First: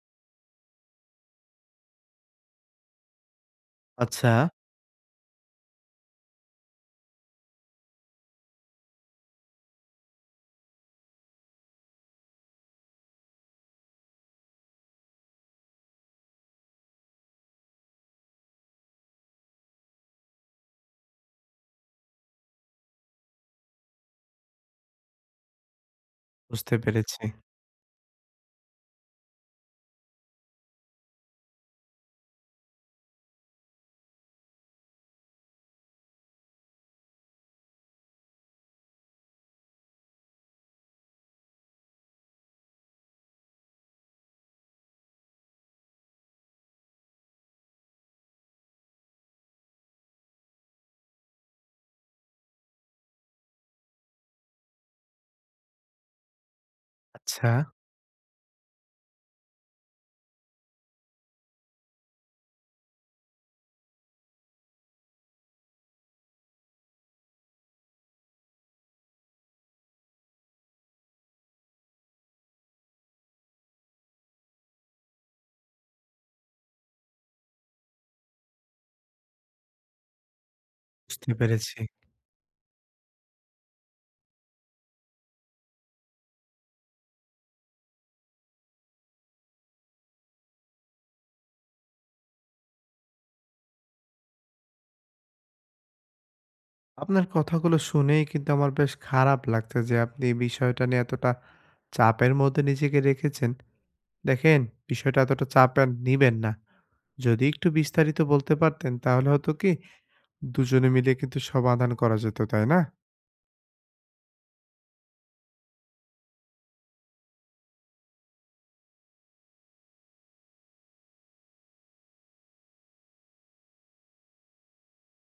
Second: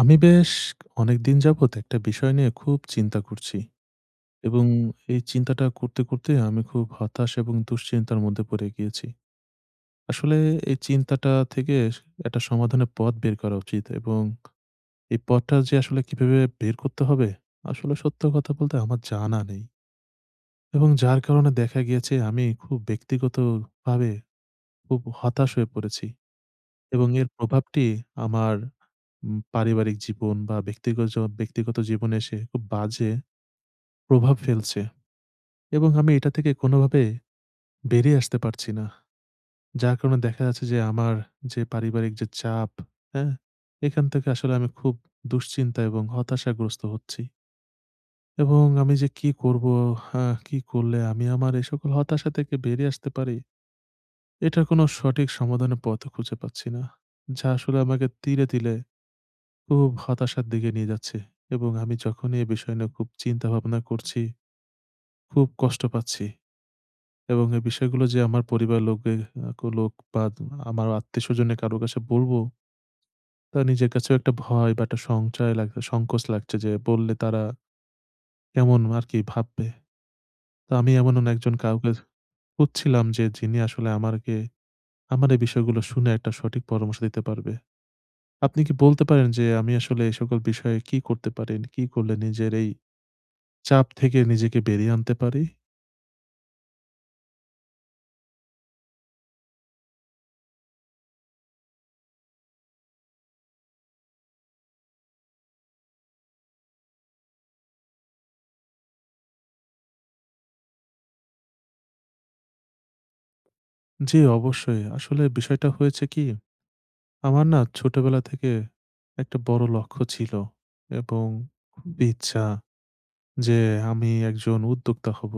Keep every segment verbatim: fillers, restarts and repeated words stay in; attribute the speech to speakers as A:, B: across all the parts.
A: আমি বেশ অনেকদিন যাবত একটা বিষয় নিয়ে খুব চিন্তা করছি
B: আচ্ছা,
A: এবং এই চিন্তাটা করতে, করতে আমি খুব হতাশ এবং দুশ্চিন্তার মধ্যে পড়ে গিয়েছি। আসলে এই চিন্তাটা থেকে একটা সমাধানের পথ বের করা উচিত এবং এই পথটা যে আসলে কিভাবে বের করতে হবে, আসলে সত্য কথা বলতে আমার জানা নেই এবং যার কারণে দেখা গিয়েছে আমি খুব ব্যক্তিগতভাবে খুব হতাশ হয়ে পড়েছি
B: বুঝতে
A: এবং
B: পেরেছি।
A: এর প্রভাবটি আমার উম পারিবারিক জীবন বা ব্যক্তিগজ ব্যক্তিগত জীবনে এসে খুব বাজে প্রভাব ফেলছে এবং আমি এটা থেকে কোনোভাবে বেরিয়ে আসতে পারছি না। যার কারণে দেখা যাচ্ছে যে আমার যে পারিবারিক যে চাপ, হ্যাঁ? এখান থেকে আসলে আমি খুব দুশ্চিন্তা এবং হতাশাগ্রস্ত হচ্ছি এবং আমি যে কি করব? হ্যাঁ, কি করলে আমি আমার এই সকল হতাশা থেকে বেরিয়ে আসতে পারি? এটার কোনো সঠিক সমাধানের পথও খুঁজে পাচ্ছি না। যা
B: আচ্ছা,
A: আসলে আমাকে তিলে, তিলে খুব হতাশার দিকে নিয়ে যাচ্ছে এবং আমি যখনই এই বিষয় নিয়ে খুব চিন্তা ভাবনা করছি, খুব কষ্ট পাচ্ছি। এবং এই বিষয়গুলো যে আমার পরিবার লোকে লোক বা আমার আত্মীয়স্বজনে কারো কাছে বলবো, তা নিজের কাছেও একটা ভয় বা একটা সংশয় লাগ সংকোচ লাগছে যে বললে তারা কেমন আর কি ভাববে। তো আমি এমন
B: বুঝতে
A: একজন
B: পেরেছি।
A: কাউকে খুঁজছিলাম যে যিনি আসলে আমারকে আমার এই বিষয়গুলো শুনে একটা সঠিক পরামর্শ দিতে পারবে। আপনি কি বলতে পারেন যে আমি আসলে এই সকল বিষয়ে কি করতে পারি? কি করলে নিজের এই চাপ থেকে নিজেকে বেরিয়ে আনতে পারি?
B: আপনার কথাগুলো শুনেই কিন্তু আমার বেশ খারাপ লাগছে যে আপনি এই বিষয়টা নিয়ে এতটা চাপের মধ্যে নিজেকে রেখেছেন। দেখেন, বিষয়টা এতটা চাপে আর নিবেন না। যদি একটু বিস্তারিত বলতে পারতেন তাহলে হতো কি দুজনে মিলে কিন্তু সমাধান করা যেত, তাই না?
A: জি, অবশ্যই। আসলে বিষয়টা হয়েছে কি আমার না ছোটবেলা থেকে একটা বড় লক্ষ্য ছিল এবং খুব ইচ্ছা যে আমি একজন উদ্যোক্তা হব।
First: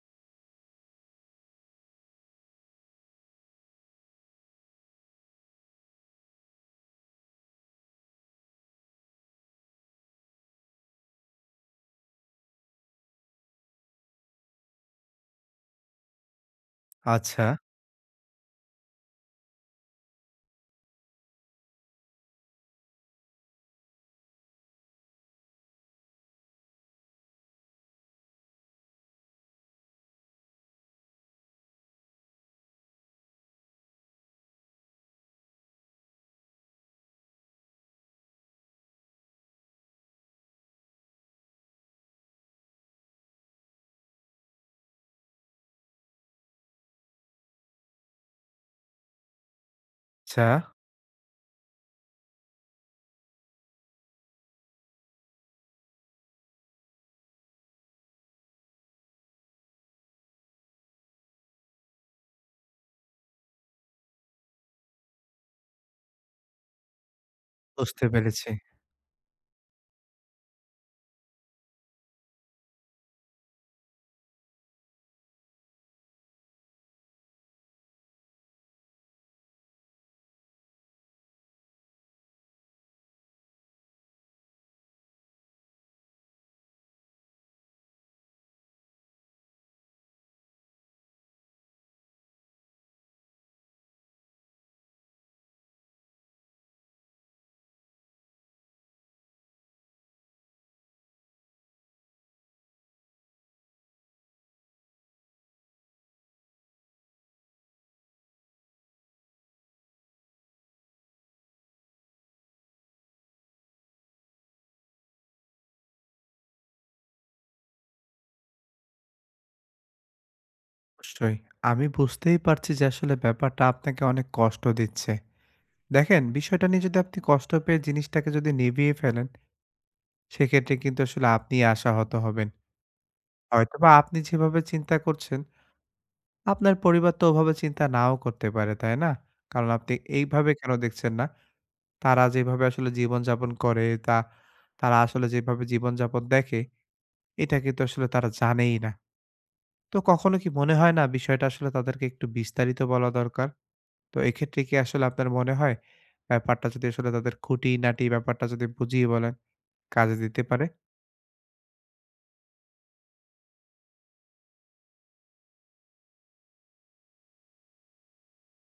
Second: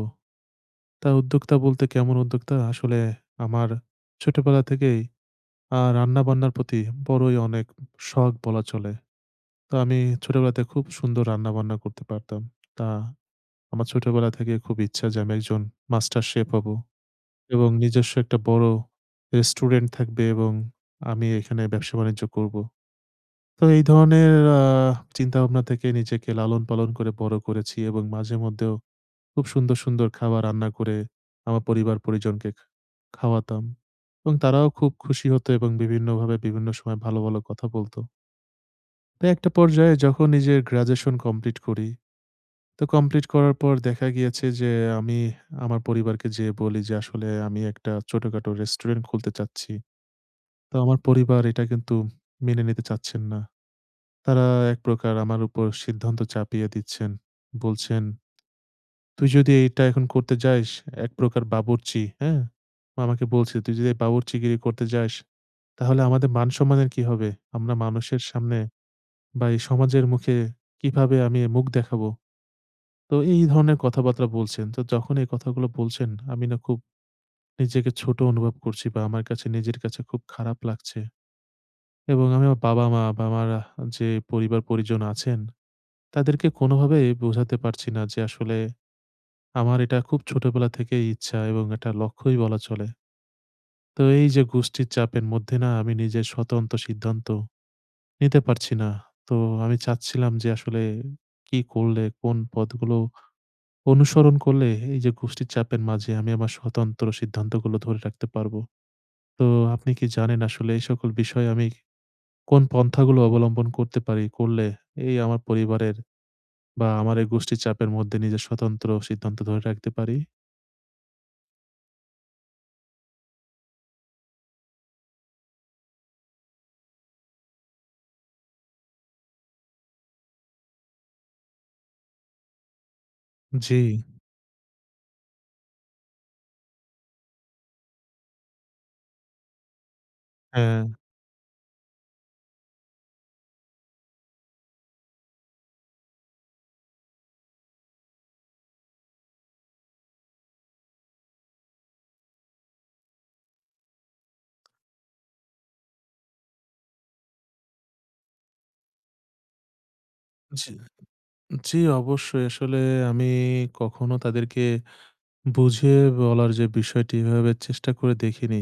A: তা উদ্যোক্তা বলতে কেমন উদ্যোক্তা? আসলে আমার ছোটবেলা থেকেই আ রান্নাবান্নার প্রতি বড়ই অনেক শখ বলা চলে। তো আমি ছোটবেলাতে খুব সুন্দর রান্নাবান্না করতে পারতাম। তা আমার ছোটবেলা থেকে খুব ইচ্ছা যে আমি একজন মাস্টার শেফ হব
B: আচ্ছা,
A: এবং নিজস্ব একটা বড় রেস্টুরেন্ট থাকবে এবং আমি এখানে ব্যবসা-বাণিজ্য করব। তো এই ধরনের আ চিন্তাভাবনা থেকে নিজেকে লালন-পালন করে বড় করেছি এবং মাঝে মধ্যেও খুব সুন্দর, সুন্দর খাবার রান্না করে আমার পরিবার-পরিজনকে খা খাওয়াতাম এবং তারাও খুব খুশি হতো এবং বিভিন্নভাবে বিভিন্ন সময় ভালো, ভালো কথা বলত। তো একটা পর্যায়ে যখন নিজের গ্র্যাজুয়েশন কমপ্লিট করি, তো কমপ্লিট করার পর দেখা গিয়েছে যে আমি আমার পরিবারকে যেয়ে বলি যে, "আসলে আমি একটা ছোটখাটো রেস্টুরেন্ট খুলতে চাচ্ছি।"
B: আচ্ছা,
A: তো আমার পরিবার এটা কিন্তু মেনে নিতে চাচ্ছেন না। তারা এক প্রকার আমার উপর সিদ্ধান্ত চাপিয়ে দিচ্ছেন। বলছেন, "তুই যদি এইটা এখন করতে যাস, এক প্রকার বাবুর্চি, হ্যাঁ?" আমাকে বলছে, "তুই যদি এই বাবুর্চিগিরি করতে যাস, তাহলে আমাদের মান-সম্মানের কি হবে? আমরা
B: বুঝতে
A: মানুষের
B: পেরেছি।
A: সামনে বা এই সমাজের মুখে কিভাবে আমি মুখ দেখাবো?" তো এই ধরনের কথাবার্তা বলছেন। তো যখন এই কথাগুলো বলছেন, আমি না খুব নিজেকে ছোট অনুভব করছি বা আমার কাছে নিজের কাছে খুব খারাপ লাগছে। এবং আমি আমার বাবা-মা বা আমার আহ যে পরিবার-পরিজন আছেন তাদেরকে কোনোভাবে বোঝাতে পারছি না যে আসলে আমার এটা খুব ছোটবেলা থেকেই ইচ্ছা এবং এটা লক্ষ্যই বলা চলে। তো এই যে গোষ্ঠীর চাপের মধ্যে না আমি নিজের স্বতন্ত্র সিদ্ধান্ত নিতে পারছি না। তো আমি চাচ্ছিলাম যে আসলে কি করলে, কোন পথগুলো অনুসরণ করলে এই যে গোষ্ঠীর চাপের মাঝে আমি আমার স্বতন্ত্র সিদ্ধান্তগুলো ধরে রাখতে পারবো? তো আপনি কি জানেন আসলে এই সকল বিষয়ে আমি কোন পন্থাগুলো অবলম্বন করতে পারি? করলে এই আমার পরিবারের বা আমার এই গোষ্ঠীর চাপের মধ্যে নিজের স্বতন্ত্র সিদ্ধান্ত ধরে রাখতে পারি।
B: অবশ্যই। আমি বুঝতেই পারছি যে আসলে ব্যাপারটা আপনাকে অনেক কষ্ট দিচ্ছে। দেখেন, বিষয়টা নিয়ে যদি আপনি কষ্ট পেয়ে জিনিসটাকে যদি নিভিয়ে ফেলেন সেক্ষেত্রে কিন্তু আসলে আপনি আশাহত হবেন।
A: জি,
B: হয়তোবা আপনি যেভাবে চিন্তা করছেন, আপনার পরিবার তো ওভাবে চিন্তা নাও করতে পারে, তাই না? কারণ আপনি এইভাবে কেন
A: হ্যাঁ,
B: দেখছেন না? তারা যেভাবে আসলে জীবনযাপন করে, তা তারা আসলে যেভাবে জীবনযাপন দেখে, এটা কিন্তু আসলে তারা জানেই না। তো কখনো কি মনে হয় না বিষয়টা আসলে তাদেরকে একটু বিস্তারিত বলা দরকার? তো এক্ষেত্রে কি আসলে আপনার মনে হয় ব্যাপারটা যদি আসলে তাদের খুঁটিনাটি ব্যাপারটা যদি বুঝিয়ে বলেন, কাজে দিতে পারে?
A: জি, জি অবশ্যই। আসলে আমি কখনো তাদেরকে বুঝিয়ে বলার যে বিষয়টি এভাবে চেষ্টা করে দেখিনি।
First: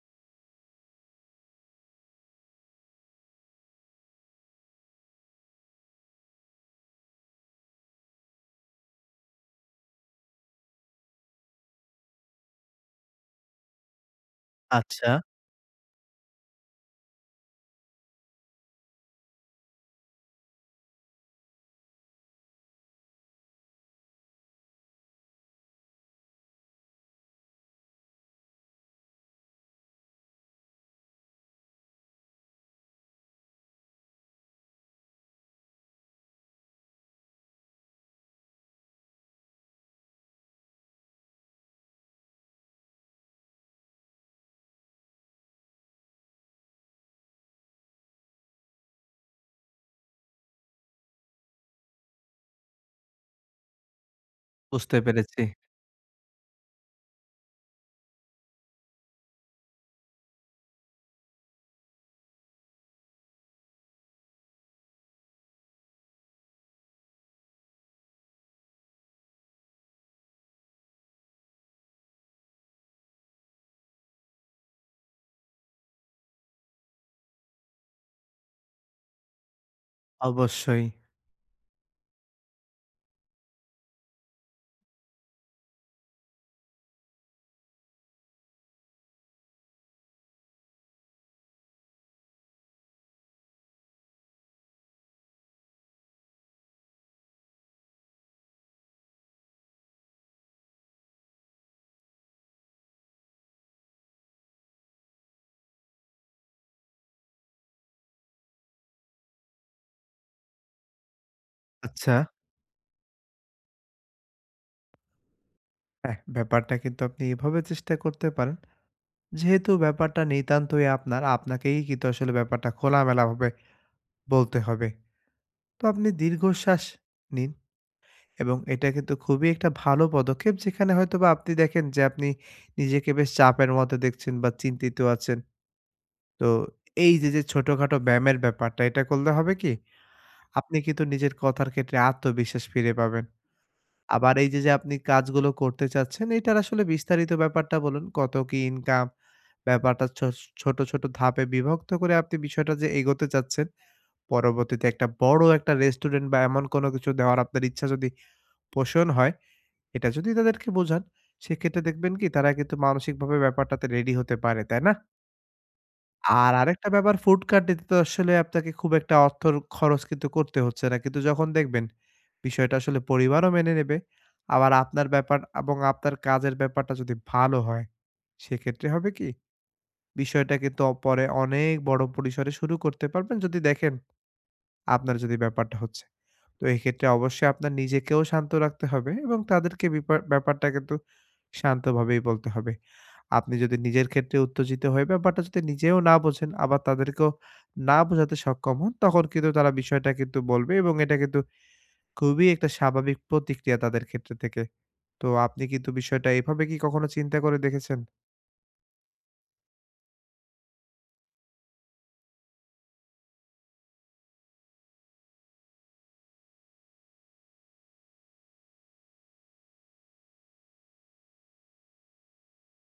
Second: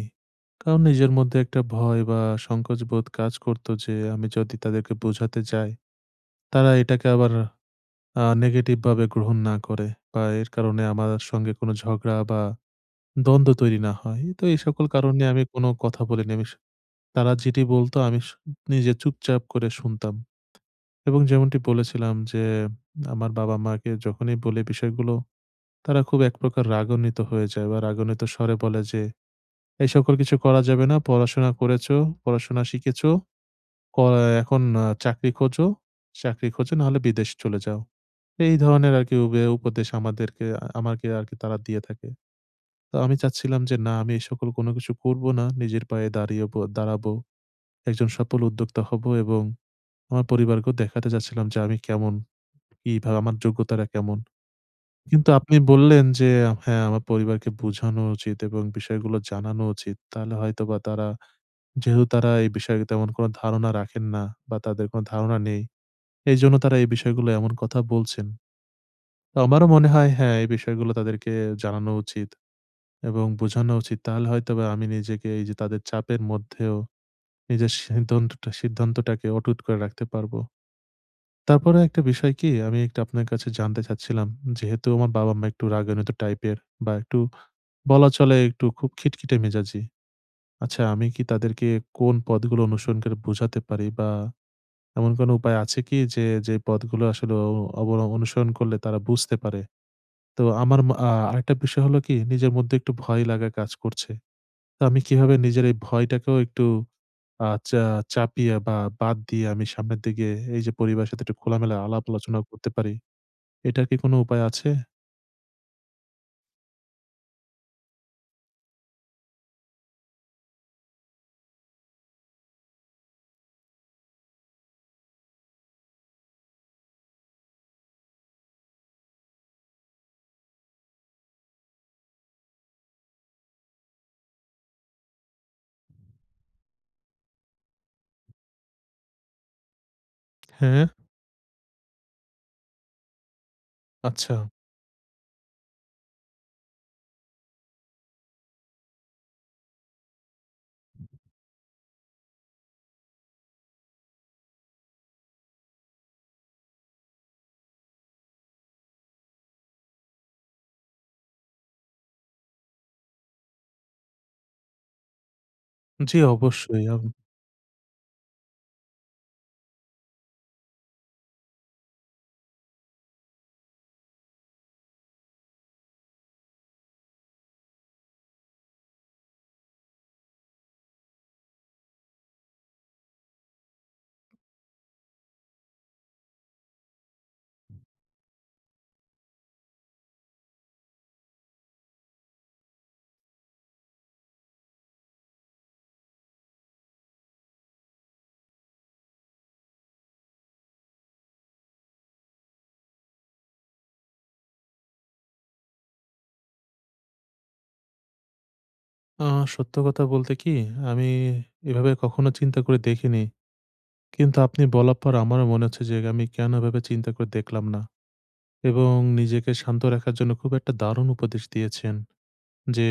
A: কারণ নিজের মধ্যে একটা ভয় বা সংকোচ বোধ কাজ করতো যে আমি যদি তাদেরকে বোঝাতে যাই, তারা এটাকে আবার আ নেগেটিভ ভাবে গ্রহণ না করে বা এর কারণে আমার সঙ্গে কোনো ঝগড়া বা দ্বন্দ্ব তৈরি না হয়। তো এই সকল
B: আচ্ছা।
A: কারণে আমি কোনো কথা বলিনি। আমি তারা যেটি বলতো আমি স নিজে চুপচাপ করে শুনতাম। এবং যেমনটি বলেছিলাম যে, আমার বাবা-মাকে যখনই বলি বিষয়গুলো, তারা খুব একপ্রকার রাগান্বিত হয়ে যায় বা রাগান্বিত স্বরে বলে যে, "এই সকল কিছু করা যাবে না। পড়াশোনা করেছো, পড়াশোনা শিখেছো, ক এখন আ চাকরি খোঁজো, চাকরি খোঁজো নাহলে বিদেশ চলে যাও।" এই ধরনের আরকি উবে উপদেশ আমাদেরকে আ আমাকে আরকি তারা দিয়ে থাকে। তো আমি চাচ্ছিলাম যে না আমি এই সকল কোনো কিছু করব না। নিজের পায়ে দাঁড়িয়ে ব দাঁড়াবো। একজন সফল উদ্যোক্তা হবো এবং আমার পরিবারকেও দেখাতে চাচ্ছিলাম যে আমি কেমন, কিভাবে আমার যোগ্যতাটা কেমন।
B: বুঝতে
A: কিন্তু
B: পেরেছি।
A: আপনি বললেন যে হ্যাঁ, আমার পরিবারকে বোঝানো উচিত এবং বিষয়গুলো জানানো উচিত। তাহলে হয়তোবা তারা যেহেতু তারা এই বিষয়ে তেমন কোনো ধারণা রাখেন না বা তাদের কোনো ধারণা নেই। এইজন্য তারা এই বিষয়গুলো এমন কথা বলছেন। তো আমারও মনে হয় হ্যাঁ, এই বিষয়গুলো তাদেরকে জানানো উচিত এবং বোঝানো উচিত। তাহলে হয়তোবা আমি নিজেকে এই যে তাদের চাপের মধ্যেও নিজের সিদ্ধান্তটা সিদ্ধান্তটাকে অটুট করে রাখতে পারবো।
B: অবশ্যই।
A: তারপরে একটা বিষয় কি আমি একটা আপনার কাছে জানতে চাচ্ছিলাম। যেহেতু আমার বাবা-মা একটু রাগান্বিত টাইপের বা একটু বলা চলে একটু খুব খিটখিটে মেজাজি। আচ্ছা আমি কি তাদেরকে কোন পথগুলো অনুসরণ করে বোঝাতে পারি বা এমন কোনো উপায় আছে কি যে, যে পথগুলো আসলে অ অবল অনুসরণ করলে তারা বুঝতে পারে? তো আমার মা আ আরেকটা বিষয় হলো কি নিজের মধ্যে একটু ভয় লাগা কাজ করছে। তো আমি কিভাবে নিজের এই ভয়টাকেও একটু আ চা চাপিয়ে বা বাদ দিয়ে আমি সামনের দিকে এই যে পরিবারের সাথে একটু খোলামেলা আলাপ
B: আচ্ছা।
A: আলোচনা করতে পারি? এটার কি কোনো উপায় আছে?
B: হ্যাঁ, ব্যাপারটা কিন্তু আপনি এভাবে চেষ্টা করতে পারেন। যেহেতু ব্যাপারটা নিতান্তই আপনার, আপনাকেই কিন্তু আসলে ব্যাপারটা খোলামেলাভাবে বলতে হবে। তো আপনি দীর্ঘশ্বাস নিন এবং এটা কিন্তু খুবই একটা ভালো পদক্ষেপ যেখানে হয়তোবা আপনি দেখেন যে আপনি নিজেকে বেশ চাপের মধ্যে দেখছেন বা চিন্তিত আছেন। তো এই যে, যে ছোটখাটো ব্যায়ামের ব্যাপারটা এটা করলে হবে কি? আপনি
A: হ্যাঁ?
B: কিন্তু নিজের কথার ক্ষেত্রে আত্মবিশ্বাস ফিরে পাবেন। আবার
A: আচ্ছা।
B: এই যে, যে আপনি কাজগুলো করতে চাচ্ছেন, এটার আসলে বিস্তারিত ব্যাপারটা বলুন। কত কি ইনকাম? ব্যাপারটা ছো ছোট, ছোট ধাপে বিভক্ত করে আপনি বিষয়টা যে এগোতে চাচ্ছেন, পরবর্তীতে একটা বড় একটা রেস্টুরেন্ট বা এমন কোনো কিছু দেওয়ার আপনার ইচ্ছা যদি পোষণ হয়, এটা যদি তাদেরকে বোঝান, সেক্ষেত্রে দেখবেন কি তারা কিন্তু মানসিকভাবে ব্যাপারটাতে রেডি হতে পারে, তাই না?
A: জি,
B: আর
A: অবশ্যই।
B: আরেকটা
A: আম
B: ব্যাপার ফুড কার্টে তো আসলে আপনাকে খুব একটা অর্থর খরচ কিন্তু করতে হচ্ছে না। কিন্তু যখন দেখবেন বিষয়টা আসলে পরিবারও মেনে নেবে, আবার আপনার ব্যাপার এবং আপনার কাজের ব্যাপারটা যদি ভালো হয়, সেক্ষেত্রে হবে কি? বিষয়টা কিন্তু অ পরে অনেক বড় পরিসরে শুরু করতে পারবেন যদি দেখেন আপনার যদি ব্যাপারটা হচ্ছে। তো এক্ষেত্রে অবশ্যই আপনার নিজেকেও শান্ত রাখতে হবে এবং তাদেরকে বিপা ব্যাপারটা কিন্তু শান্তভাবেই বলতে হবে। আপনি যদি নিজের ক্ষেত্রে উত্তেজিত হয়ে ব্যাপারটা যদি নিজেও না বোঝেন, আবার তাদেরকেও না বোঝাতে সক্ষম হন, তখন কিন্তু তারা বিষয়টা কিন্তু বলবে এবং এটা কিন্তু খুবই একটা স্বাভাবিক প্রতিক্রিয়া তাদের ক্ষেত্র থেকে। তো আপনি কিন্তু বিষয়টা এভাবে কি কখনো চিন্তা করে দেখেছেন?
A: আ সত্য কথা বলতে কি আমি এভাবে কখনো চিন্তা করে দেখিনি। কিন্তু আপনি বলার পর আমারও মনে হচ্ছে যে আমি কেন এভাবে চিন্তা করে দেখলাম না? এবং নিজেকে শান্ত রাখার জন্য খুব একটা দারুণ উপদেশ দিয়েছেন। যে,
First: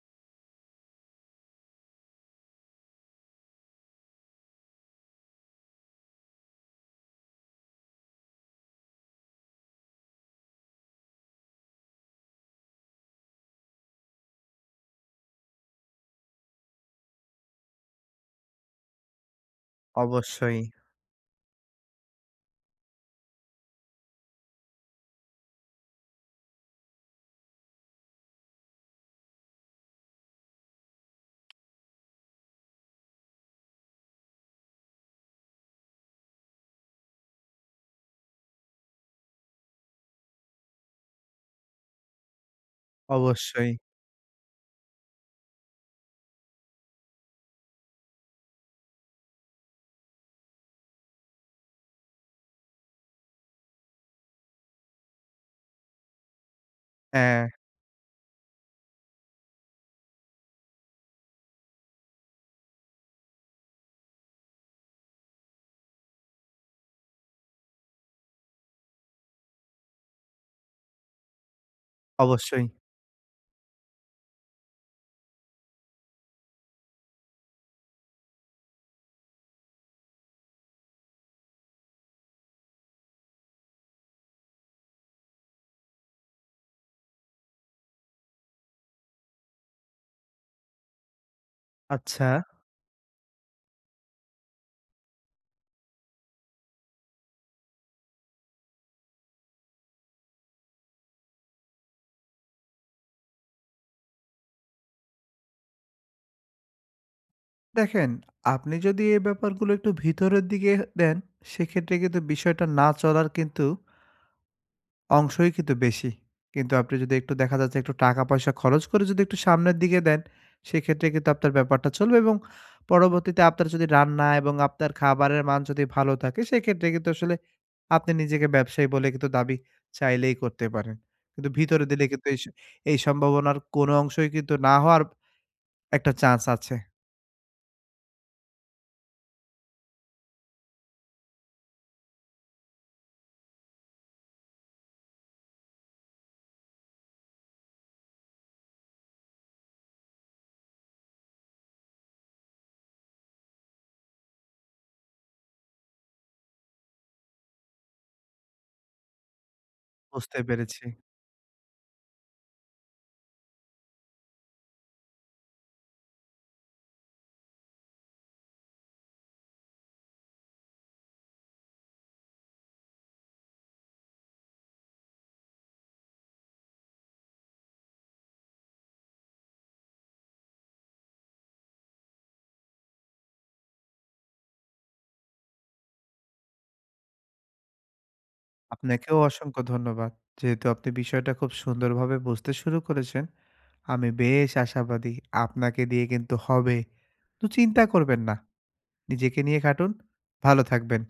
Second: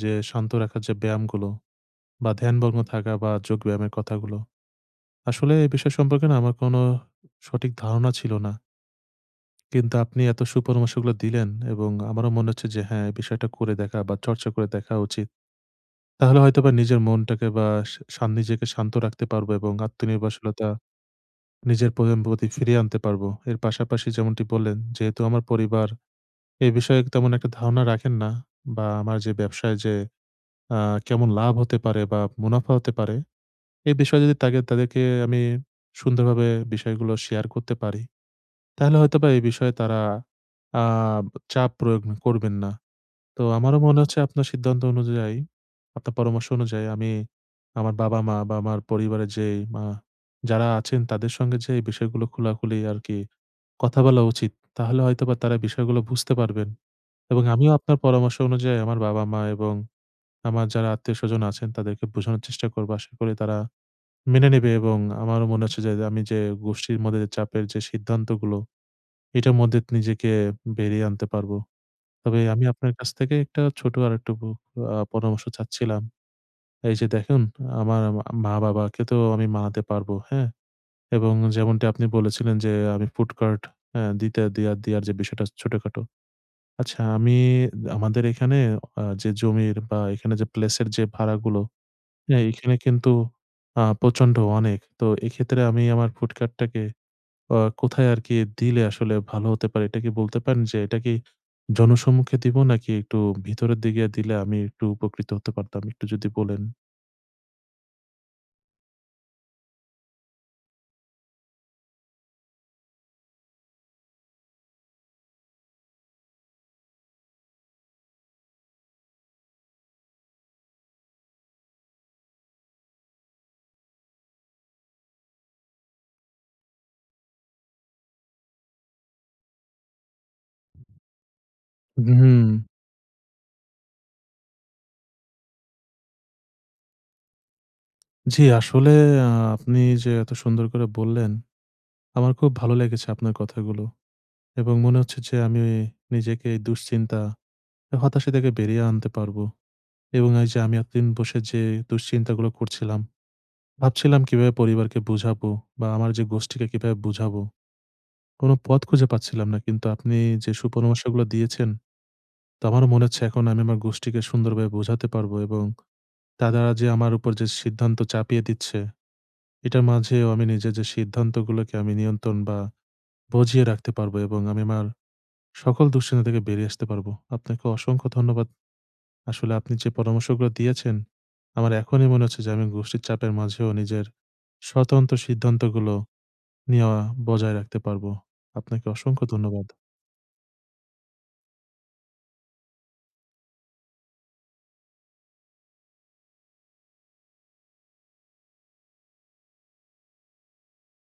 A: যে শান্ত রাখার যে ব্যায়ামগুলো বা ধ্যানমগ্ন থাকা বা যোগব্যায়ামের কথাগুলো। আসলে এই বিষয় সম্পর্কে না আমার কোনো সঠিক ধারণা ছিল না। কিন্তু আপনি এত সুপরামর্শগুলো দিলেন এবং আমারও মনে হচ্ছে যে হ্যাঁ, এই বিষয়টা করে দেখা বা চর্চা করে দেখা উচিত। তাহলে হয়তোবা নিজের মনটাকে বা সা সান নিজেকে শান্ত রাখতে পারবো এবং
B: অবশ্যই,
A: আত্মনির্ভরশীলতা নিজের প্রয়োজন প্রতি ফিরিয়ে আনতে পারবো। এর পাশাপাশি যেমনটি বললেন, যেহেতু আমার পরিবার এই বিষয়ে তেমন একটা ধারণা রাখেন না বা আমার যে ব্যবসায় যে আ কেমন লাভ হতে পারে বা মুনাফা হতে পারে, এই বিষয়ে যদি তাকে তাদেরকে আমি সুন্দরভাবে বিষয়গুলো শেয়ার করতে পারি তাহলে হয়তোবা এই বিষয়ে তারা আ চাপ প্রয়োগ করবেন না। তো
B: অবশ্যই।
A: আমারও মনে হচ্ছে আপনার সিদ্ধান্ত অনুযায়ী, আপনার পরামর্শ অনুযায়ী আমি আমার বাবা-মা বা আমার পরিবারের যে মা যারা আছেন তাদের সঙ্গে যে এই বিষয়গুলো খোলাখুলি আরকি কথা বলা উচিত। তাহলে হয়তোবা তারা বিষয়গুলো বুঝতে পারবেন। এবং
B: হ্যাঁ,
A: আমিও আপনার পরামর্শ অনুযায়ী আমার বাবা-মা এবং আমার যারা আত্মীয়স্বজন আছেন তাদেরকে বোঝানোর চেষ্টা করব। আশা করি তারা মেনে নেবে এবং আমারও মনে হচ্ছে যে আমি যে গোষ্ঠীর মধ্যে যে চাপের যে সিদ্ধান্তগুলো এটার মধ্যে নিজেকে বেরিয়ে আনতে পারবো। তবে
B: অবশ্যই।
A: আমি আপনার কাছ থেকে একটা ছোট আরেকটু ব আ পরামর্শ চাচ্ছিলাম। এই যে দেখুন, আমার মা-বাবাকে তো আমি মানাতে পারবো, হ্যাঁ? এবং যেমনটি আপনি বলেছিলেন যে, আমি ফুড কার্ট হ্যাঁ, দিতে দেয়া দেয়ার যে বিষয়টা ছোটখাটো। আচ্ছা আমি আমাদের এখানে আ যে জমির বা এখানে যে প্লেসের যে ভাড়াগুলো,
B: আচ্ছা।
A: হ্যাঁ, এখানে কিন্তু আ প্রচণ্ড অনেক। তো এক্ষেত্রে আমি আমার ফুড কার্টটাকে আ কোথায় আরকি দিলে আসলে ভালো হতে পারে? এটা কি বলতে পারেন যে এটা কি জনসম্মুখে দিব নাকি একটু ভিতরের দিকে দিলে আমি একটু উপকৃত হতে পারতাম? একটু যদি বলেন।
B: দেখেন, আপনি যদি এই ব্যাপারগুলো একটু ভিতরের দিকে দেন, সেক্ষেত্রে কিন্তু বিষয়টা না চলার কিন্তু অংশই কিন্তু বেশি। কিন্তু আপনি যদি একটু দেখা যাচ্ছে একটু টাকা-পয়সা খরচ করে যদি একটু সামনের দিকে দেন, সেক্ষেত্রে কিন্তু আপনার ব্যাপারটা চলবে এবং পরবর্তীতে আপনার যদি রান্না এবং আপনার খাবারের মান যদি ভালো থাকে, সেক্ষেত্রে কিন্তু আসলে আপনি নিজেকে ব্যবসায়ী বলে কিন্তু দাবি চাইলেই করতে পারেন। কিন্তু ভিতরে দিলে কিন্তু এই স
A: হুম।
B: এই সম্ভাবনার কোনো অংশই কিন্তু না হওয়ার একটা চান্স আছে।
A: জি, আসলে আ আপনি যে এত সুন্দর করে বললেন, আমার খুব ভালো লেগেছে আপনার কথাগুলো। এবং মনে হচ্ছে যে আমি নিজেকে এই দুশ্চিন্তা, এই হতাশা থেকে বেরিয়ে আনতে পারবো। এবং এই যে আমি এতদিন বসে যে দুশ্চিন্তাগুলো করছিলাম, ভাবছিলাম কিভাবে পরিবারকে বুঝাবো বা আমার যে গোষ্ঠীকে কিভাবে বুঝাবো। কোনো পথ খুঁজে পাচ্ছিলাম না। কিন্তু আপনি
B: বুঝতে
A: যে
B: পেরেছি।
A: সুপরামর্শগুলো দিয়েছেন, তো আমারও মনে হচ্ছে এখন আমি আমার গোষ্ঠীকে সুন্দরভাবে বোঝাতে পারবো এবং তারা যে আমার উপর যে সিদ্ধান্ত চাপিয়ে দিচ্ছে, এটার মাঝেও আমি নিজের যে সিদ্ধান্তগুলোকে আমি নিয়ন্ত্রণ বা বজিয়ে রাখতে পারবো এবং আমি আমার সকল দুশ্চিন্তা থেকে বেরিয়ে আসতে পারবো। আপনাকে অসংখ্য ধন্যবাদ। আসলে আপনি যে পরামর্শগুলো দিয়েছেন, আমার এখনই মনে হচ্ছে যে আমি গোষ্ঠীর চাপের মাঝেও নিজের স্বতন্ত্র সিদ্ধান্তগুলো নেওয়া বজায় রাখতে পারবো। আপনাকে
B: আপনাকেও
A: অসংখ্য
B: অসংখ্য
A: ধন্যবাদ।
B: ধন্যবাদ। যেহেতু আপনি বিষয়টা খুব সুন্দরভাবে বুঝতে শুরু করেছেন, আমি বেশ আশাবাদী আপনাকে দিয়ে কিন্তু হবে। তো চিন্তা করবেন না। নিজেকে নিয়ে খাটুন, ভালো থাকবেন।